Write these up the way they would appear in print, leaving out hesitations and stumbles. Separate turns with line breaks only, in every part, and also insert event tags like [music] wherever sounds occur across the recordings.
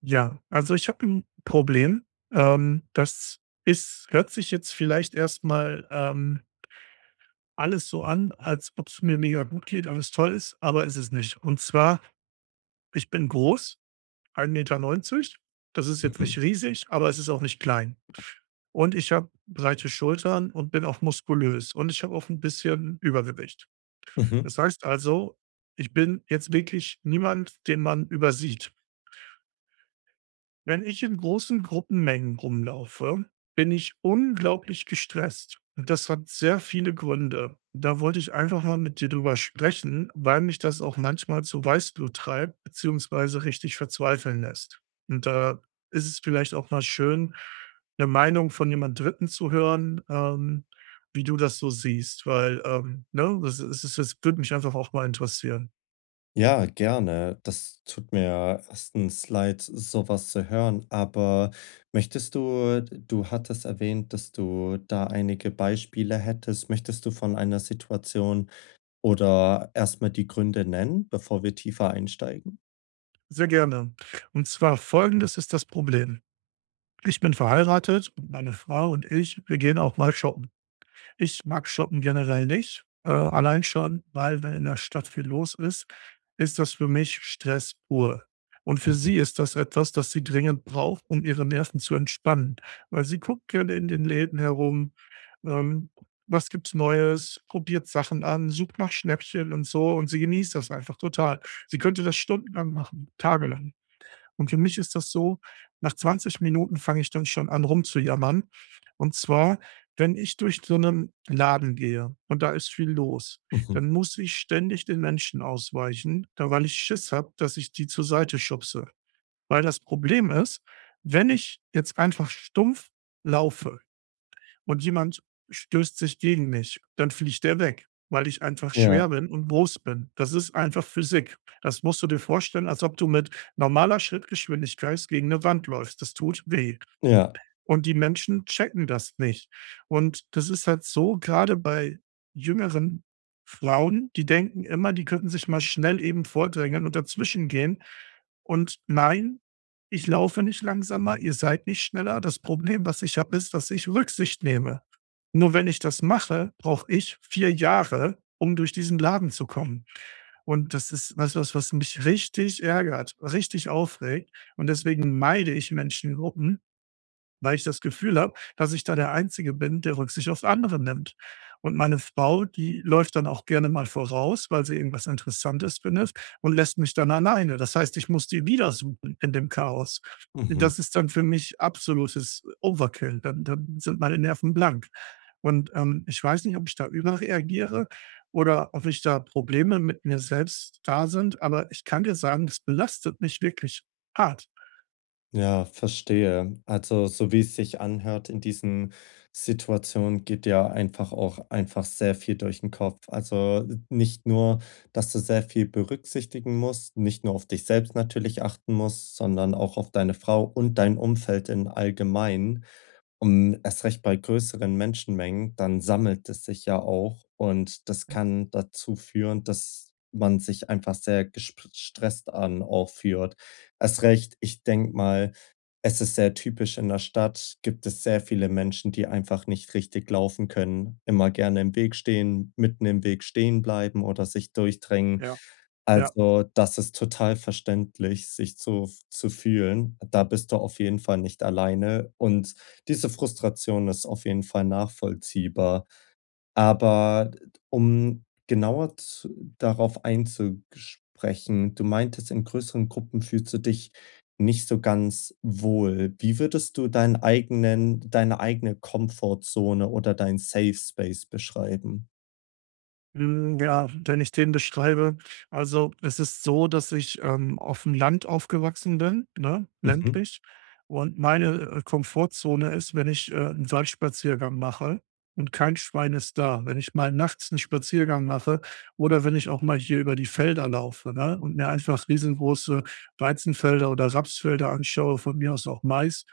Ja, also ich habe ein Problem. Das ist hört sich jetzt vielleicht erstmal ähm, alles so an, als ob es mir mega gut geht, alles toll ist, aber ist es nicht. Und zwar, ich bin groß, 1,90 m. Das ist jetzt nicht
Mhm,
riesig, aber es ist auch nicht klein. Und ich habe breite Schultern und bin auch muskulös und ich habe auch ein bisschen Übergewicht.
mhm.
Das heißt also, ich bin jetzt wirklich niemand, den man übersieht. Wenn ich in großen Gruppenmengen rumlaufe, bin ich unglaublich gestresst. Und das hat sehr viele Gründe. Da wollte ich einfach mal mit dir drüber sprechen, weil mich das auch manchmal zu Weißblut treibt, beziehungsweise richtig verzweifeln lässt. Und da ist es vielleicht auch mal schön, eine Meinung von jemand Dritten zu hören, wie du das so siehst, weil ne, das würde mich einfach auch mal interessieren.
Ja, gerne. Das tut mir erstens leid, sowas zu hören, aber möchtest du du hattest erwähnt, dass du da einige Beispiele hättest. Möchtest du von einer Situation oder erstmal die Gründe nennen, bevor wir tiefer einsteigen?
Sehr gerne. Und zwar folgendes ist das Problem. Ich bin verheiratet und meine Frau und ich, wir gehen auch mal shoppen. Ich mag Shoppen generell nicht, allein schon, weil wenn in der Stadt viel los ist, ist das für mich Stress pur. Und für
Mhm,
sie ist das etwas, das sie dringend braucht, um ihre Nerven zu entspannen, weil sie guckt gerne in den Läden herum, ähm, was gibt's Neues, probiert Sachen an, sucht nach Schnäppchen und so und sie genießt das einfach total. Sie könnte das stundenlang machen, tagelang. Und für mich ist das so, nach 20 Minuten fange ich dann schon an rumzujammern. Und zwar, wenn ich durch so einen Laden gehe und da ist viel los,
mhm.
dann muss ich ständig den Menschen ausweichen, da weil ich Schiss habe, dass ich die zur Seite schubse. Weil das Problem ist, wenn ich jetzt einfach stumpf laufe und jemand stößt sich gegen mich, dann fliegt der weg, weil ich einfach
Ja,
schwer bin und groß bin. Das ist einfach Physik. Das musst du dir vorstellen, als ob du mit normaler Schrittgeschwindigkeit gegen eine Wand läufst. Das tut weh.
ja.
Und die Menschen checken das nicht. Und das ist halt so. Gerade bei jüngeren Frauen, die denken immer, die könnten sich mal schnell eben vordrängeln und dazwischen gehen. Und nein, ich laufe nicht langsamer, ihr seid nicht schneller. Das Problem, was ich habe, ist, dass ich Rücksicht nehme. Nur wenn ich das mache, brauche ich 4 Jahre, um durch diesen Laden zu kommen. Und das ist was mich richtig ärgert, richtig aufregt. Und deswegen meide ich Menschengruppen, weil ich das Gefühl habe, dass ich da der Einzige bin, der Rücksicht auf andere nimmt. Und meine Frau, die läuft dann auch gerne mal voraus, weil sie irgendwas Interessantes findet und lässt mich dann alleine. Das heißt, ich muss die wieder suchen in dem Chaos.
Mhm.
Das ist dann für mich absolutes Overkill. Dann sind meine Nerven blank. Und ich weiß nicht, ob ich da überreagiere oder ob ich da Probleme mit mir selbst da sind, aber ich kann dir sagen, das belastet mich wirklich hart.
Ja, verstehe. Also, so wie es sich anhört in diesen Situationen, geht ja einfach sehr viel durch den Kopf. Also, nicht nur, dass du sehr viel berücksichtigen musst, nicht nur auf dich selbst natürlich achten musst, sondern auch auf deine Frau und dein Umfeld im Allgemeinen. Und erst recht bei größeren Menschenmengen, dann sammelt es sich ja auch und das kann dazu führen, dass man sich einfach sehr gestresst an auch führt. Erst recht, ich denke mal, es ist sehr typisch in der Stadt, gibt es sehr viele Menschen, die einfach nicht richtig laufen können, immer gerne im Weg stehen, mitten im Weg stehen bleiben oder sich durchdrängen.
Ja, ja.
Also, das ist total verständlich, sich so f zu fühlen. Da bist du auf jeden Fall nicht alleine und diese Frustration ist auf jeden Fall nachvollziehbar. Aber um genauer zu darauf einzusprechen, du meintest, in größeren Gruppen fühlst du dich nicht so ganz wohl. Wie würdest du deine eigene Komfortzone oder deinen Safe Space beschreiben?
Hm, ja, wenn ich den beschreibe, also, es ist so, dass ich auf dem Land aufgewachsen bin, ne,
Mhm,
ländlich, und meine Komfortzone ist, wenn ich 'n Waldspaziergang mache und kein Schwein ist da. Wenn ich mal nachts einen Spaziergang mache oder wenn ich auch mal hier über die Felder laufe, ne, und mir einfach riesengroße Weizenfelder oder Rapsfelder anschaue, von mir aus auch Mais,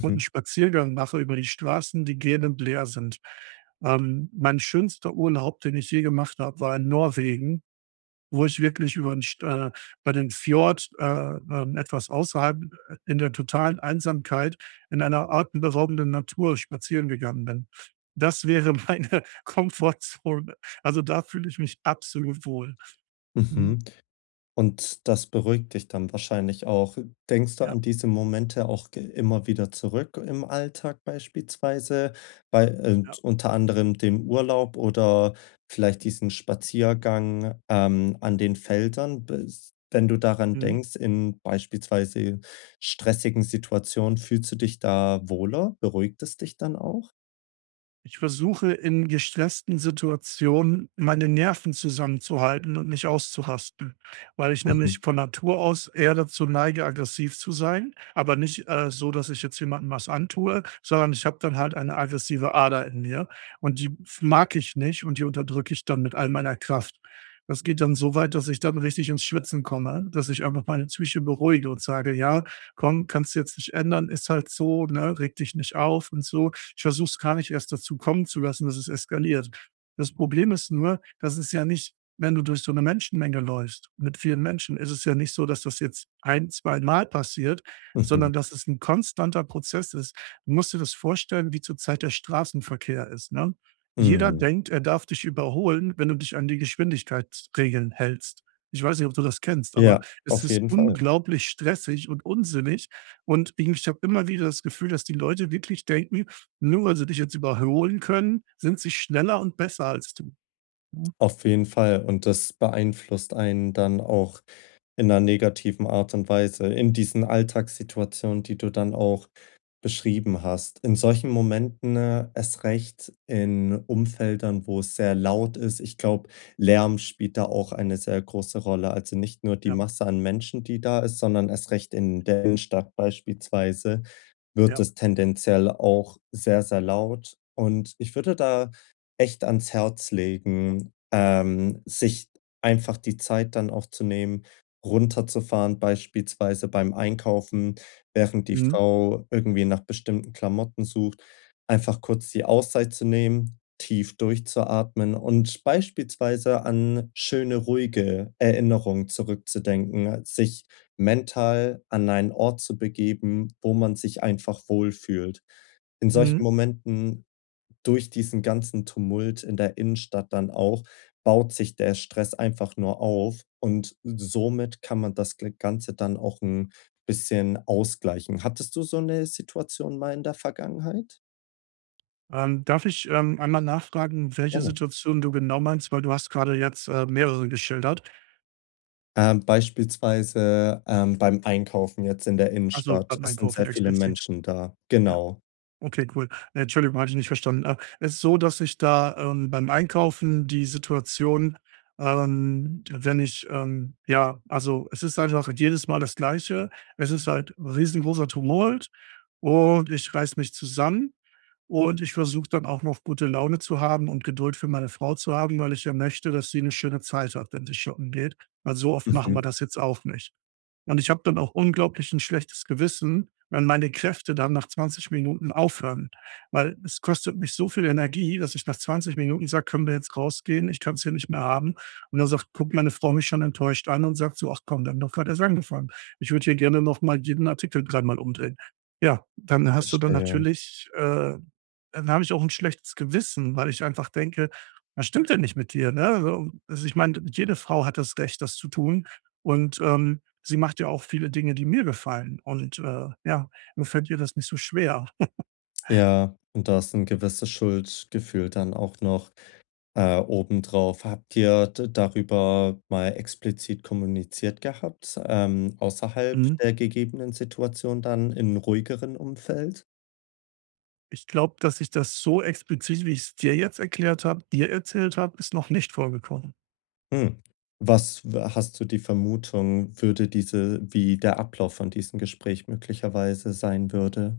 und einen Spaziergang mache über die Straßen, die gähnend leer sind. Mein schönster Urlaub, den ich je gemacht habe, war in Norwegen, wo ich wirklich über den Fjord, etwas außerhalb in der totalen Einsamkeit in einer atemberaubenden Natur spazieren gegangen bin. Das wäre meine [laughs] Komfortzone. Also, da fühle ich mich absolut wohl. Mhm.
mhm. Und das beruhigt dich dann wahrscheinlich auch. Denkst du
Ja,
an diese Momente auch ge immer wieder zurück im Alltag beispielsweise, bei
ja.
unter anderem dem Urlaub oder vielleicht diesen Spaziergang, an den Feldern? Bes Wenn du daran
Mhm.
denkst, in beispielsweise stressigen Situationen, fühlst du dich da wohler? Beruhigt es dich dann auch?
Ich versuche in gestressten Situationen meine Nerven zusammenzuhalten und nicht auszurasten, weil ich nämlich von
[laughs]
Natur aus eher dazu neige, aggressiv zu sein, aber nicht so, dass ich jetzt jemandem was antue, sondern ich habe dann halt eine aggressive Ader in mir und die mag ich nicht und die unterdrücke ich dann mit all meiner Kraft. Das geht dann so weit, dass ich dann richtig ins Schwitzen komme, dass ich einfach meine Psyche beruhige und sage: ja, komm, kannst du jetzt nicht ändern, ist halt so, ne, reg dich nicht auf und so. Ich versuche es gar nicht erst dazu kommen zu lassen, dass es eskaliert. Das Problem ist nur, das ist ja nicht, wenn du durch so eine Menschenmenge läufst mit vielen Menschen, ist es ja nicht so, dass das jetzt ein zwei Mal passiert,
Mhm, mhm,
sondern dass es ein konstanter Prozess ist. Du musst dir das vorstellen, wie zur Zeit der Straßenverkehr ist, ne? Jeder
mhm.
denkt, er darf dich überholen, wenn du dich an die Geschwindigkeitsregeln hältst. Ich weiß nicht, ob du das kennst, aber
Ja,
es
auf
ist
jeden Fall.
unglaublich stressig und unsinnig und irgendwie, ich habe immer wieder das Gefühl, dass die Leute wirklich denken, nur weil sie dich jetzt überholen können, sind sie schneller und besser als du, ne?
Auf jeden Fall und das beeinflusst einen dann auch in einer negativen Art und Weise in diesen Alltagssituationen, die du dann auch beschrieben hast. In solchen Momenten, erst recht in Umfeldern, wo es sehr laut ist. Ich glaube, Lärm spielt da auch eine sehr große Rolle. Also, nicht nur die
Ja,
Masse an Menschen, die da ist, sondern erst recht in der Innenstadt beispielsweise wird
ja.
es tendenziell auch sehr, sehr laut. Und ich würde da echt ans Herz legen, sich einfach die Zeit dann auch zu nehmen, runterzufahren, beispielsweise beim Einkaufen, während die
Mhm,
Frau irgendwie nach bestimmten Klamotten sucht, einfach kurz die Auszeit zu nehmen, tief durchzuatmen und beispielsweise an schöne, ruhige Erinnerungen zurückzudenken, sich mental an einen Ort zu begeben, wo man sich einfach wohlfühlt. In solchen
mhm.
Momenten, durch diesen ganzen Tumult in der Innenstadt dann auch, baut sich der Stress einfach nur auf und somit kann man das gl Ganze dann auch ein bisschen ausgleichen. Hattest du so eine Situation mal in der Vergangenheit?
Darf ich, einmal nachfragen, welche
Gerne.
Situation du genau meinst, weil du hast gerade jetzt, mehrere geschildert.
Beispielsweise, beim Einkaufen jetzt in der
Also,
Innenstadt.
beim
Es sind sehr
Einkaufen
viele
explizit,
Menschen da.
ja.
Genau.
Okay, cool. Ne, Entschuldigung, hatte ich nicht verstanden. Es ist so, dass ich da, beim Einkaufen die Situation, wenn ich, ja, also, es ist einfach jedes Mal das Gleiche. Es ist halt 'n riesengroßer Tumult und ich reiß mich zusammen und ich versuche dann auch noch gute Laune zu haben und Geduld für meine Frau zu haben, weil ich ja möchte, dass sie eine schöne Zeit hat, wenn sie shoppen geht, weil so oft machen
Mhm,
wir das jetzt auch nicht. Und ich habe dann auch unglaublich ein schlechtes Gewissen, wenn meine Kräfte dann nach 20 Minuten aufhören, weil es kostet mich so viel Energie, dass ich nach 20 Minuten sage: „Können wir jetzt rausgehen? Ich kann es hier nicht mehr haben." Und dann sagt guckt meine Frau mich schon enttäuscht an und sagt so: „Ach komm, dann haben doch grad erst angefangen. Ich würde hier gerne noch mal jeden Artikel dreimal umdrehen." Ja, dann hast du dann
verstehe.
natürlich dann habe ich auch ein schlechtes Gewissen, weil ich einfach denke: „Was stimmt denn nicht mit dir", ne? So, also, ich meine, jede Frau hat das Recht, das zu tun und, sie macht ja auch viele Dinge, die mir gefallen und ja, mir fällt ihr das nicht so schwer.
Ja, und da ist 'n gewisses Schuldgefühl dann auch noch, obendrauf. Habt ihr d darüber mal explizit kommuniziert gehabt, außerhalb
Mhm.
der gegebenen Situation dann in ruhigeren Umfeld?
Ich glaube, dass ich das so explizit, wie ich's dir jetzt erklärt habe dir erzählt habe, ist noch nicht vorgekommen.
Hm. Was w Hast du die Vermutung, würde diese wie der Ablauf von diesem Gespräch möglicherweise sein würde?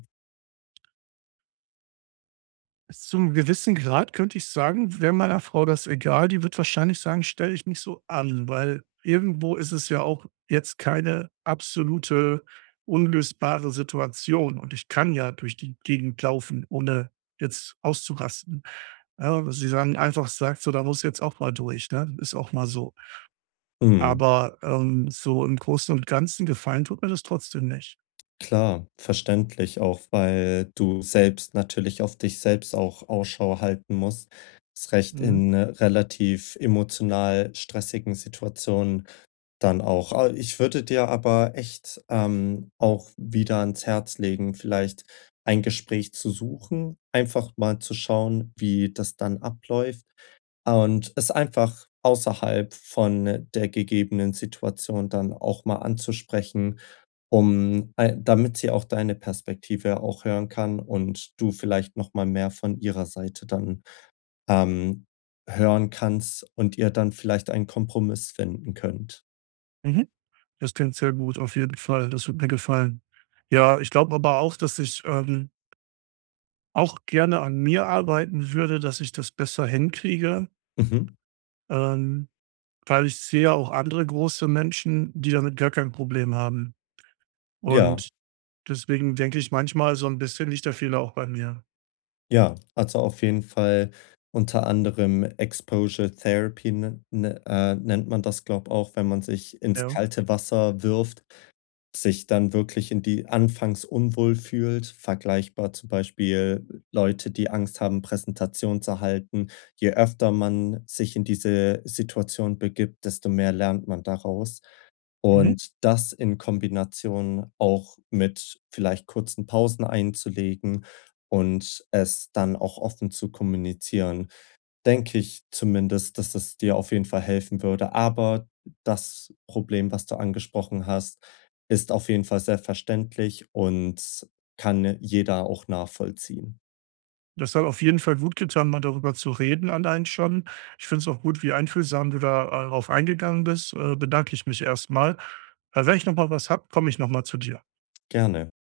Bis zum gewissen Grad könnte ich sagen, wäre meiner Frau das egal. Die wird wahrscheinlich sagen, stell dich nicht so an, weil irgendwo ist es ja auch jetzt keine absolute unlösbare Situation und ich kann ja durch die Gegend laufen, ohne jetzt auszurasten. Ja, aber sie sagen einfach sagt so, da muss jetzt auch mal durch, ne? Ist auch mal so.
Mhm.
Aber, so im Großen und Ganzen gefallen tut mir das trotzdem nicht.
Klar, verständlich auch, weil du selbst natürlich auf dich selbst auch Ausschau halten musst. Erst recht
Mhm.
in relativ emotional stressigen Situationen. Dann auch. Ah, ich würde dir aber echt, auch wieder ans Herz legen, vielleicht ein Gespräch zu suchen, einfach mal zu schauen, wie das dann abläuft und es einfach außerhalb von der gegebenen Situation dann auch mal anzusprechen, um ei damit sie auch deine Perspektive auch hören kann und du vielleicht noch mal mehr von ihrer Seite dann, ähm, hören kannst und ihr dann vielleicht einen Kompromiss finden könnt.
Mhm. Das klingt sehr gut, auf jeden Fall. Das wird mir gefallen. Ja, ich glaube aber auch, dass ich, auch gerne an mir arbeiten würde, dass ich das besser hinkriege,
Mhm.
ähm, weil ich sehe ja auch andere große Menschen, die damit gar kein Problem haben.
Ja,
Und deswegen denke ich manchmal, so ein bisschen liegt der Fehler auch bei mir.
ja, also auf jeden Fall unter anderem Exposure Therapy nennt man das, glaube ich, auch, wenn man sich ins
Ja.
kalte Wasser wirft, sich dann wirklich in die anfangs unwohl fühlt, vergleichbar zum Beispiel Leute, die Angst haben, Präsentation zu halten. Je öfter man sich in diese Situation begibt, desto mehr lernt man daraus.
Mhm.
Und das in Kombination auch mit vielleicht kurzen Pausen einzulegen und es dann auch offen zu kommunizieren, denke ich zumindest, dass es dir auf jeden Fall helfen würde. Aber das Problem, was du angesprochen hast, ist auf jeden Fall sehr verständlich und kann jeder auch nachvollziehen.
Das hat auf jeden Fall gut getan, mal darüber zu reden allein schon. Ich finde es auch gut, wie einfühlsam du da, drauf eingegangen bist. Bedanke ich mich erstmal. Wenn ich noch mal was habe, komme ich noch mal zu dir.
Gerne.